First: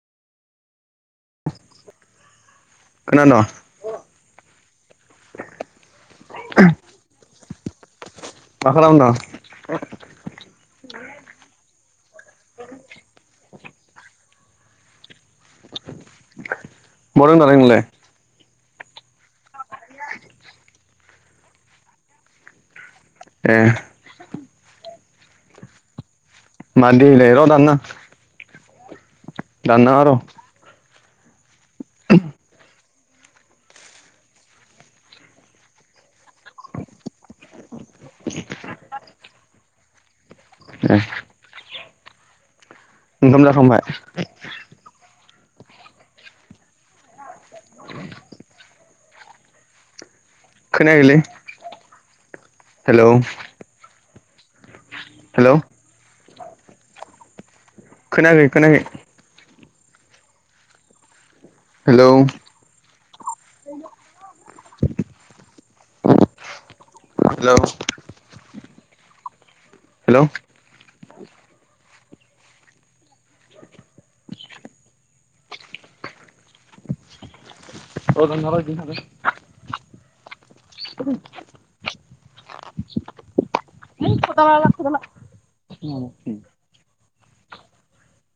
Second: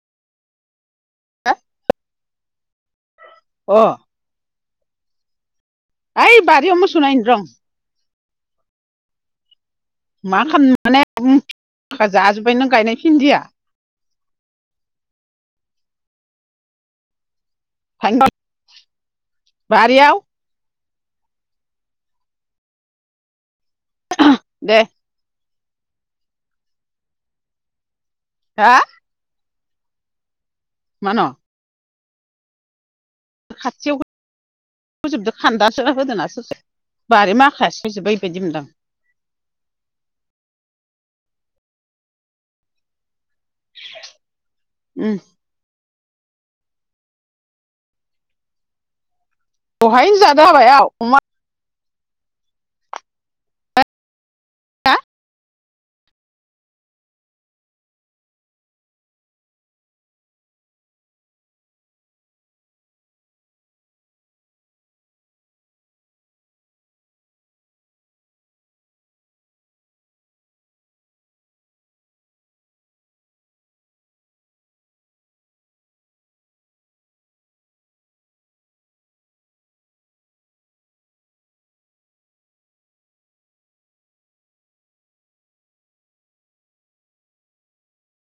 अ [inaudible] खोनाद ऐ बारियाव मसौनायनो र। मा खालाम दों मा खाम माने जाजोब्बाय नों गायनाय भिन्दिया बहा दं दालाय नोंलाय बारिआव ए। दे। मादि इलाय र दान‌ना हा। दाननाङा र मान' खाथियाव होजोबदो खान्दासोना होदोना ससे। बारि माखाया सोजोबबाय बेबायदिमोनदां ए ओंखाम जाखांबाय। ओम दहायनो जादो हाबाय खोनायाखैलै अमा हेलौ हेल' खोनायाखै खोनायाखै हेलौ हेलौ हेल' र दानजाबाय बिदिनो थाथों ऐ खदाला लां खदाला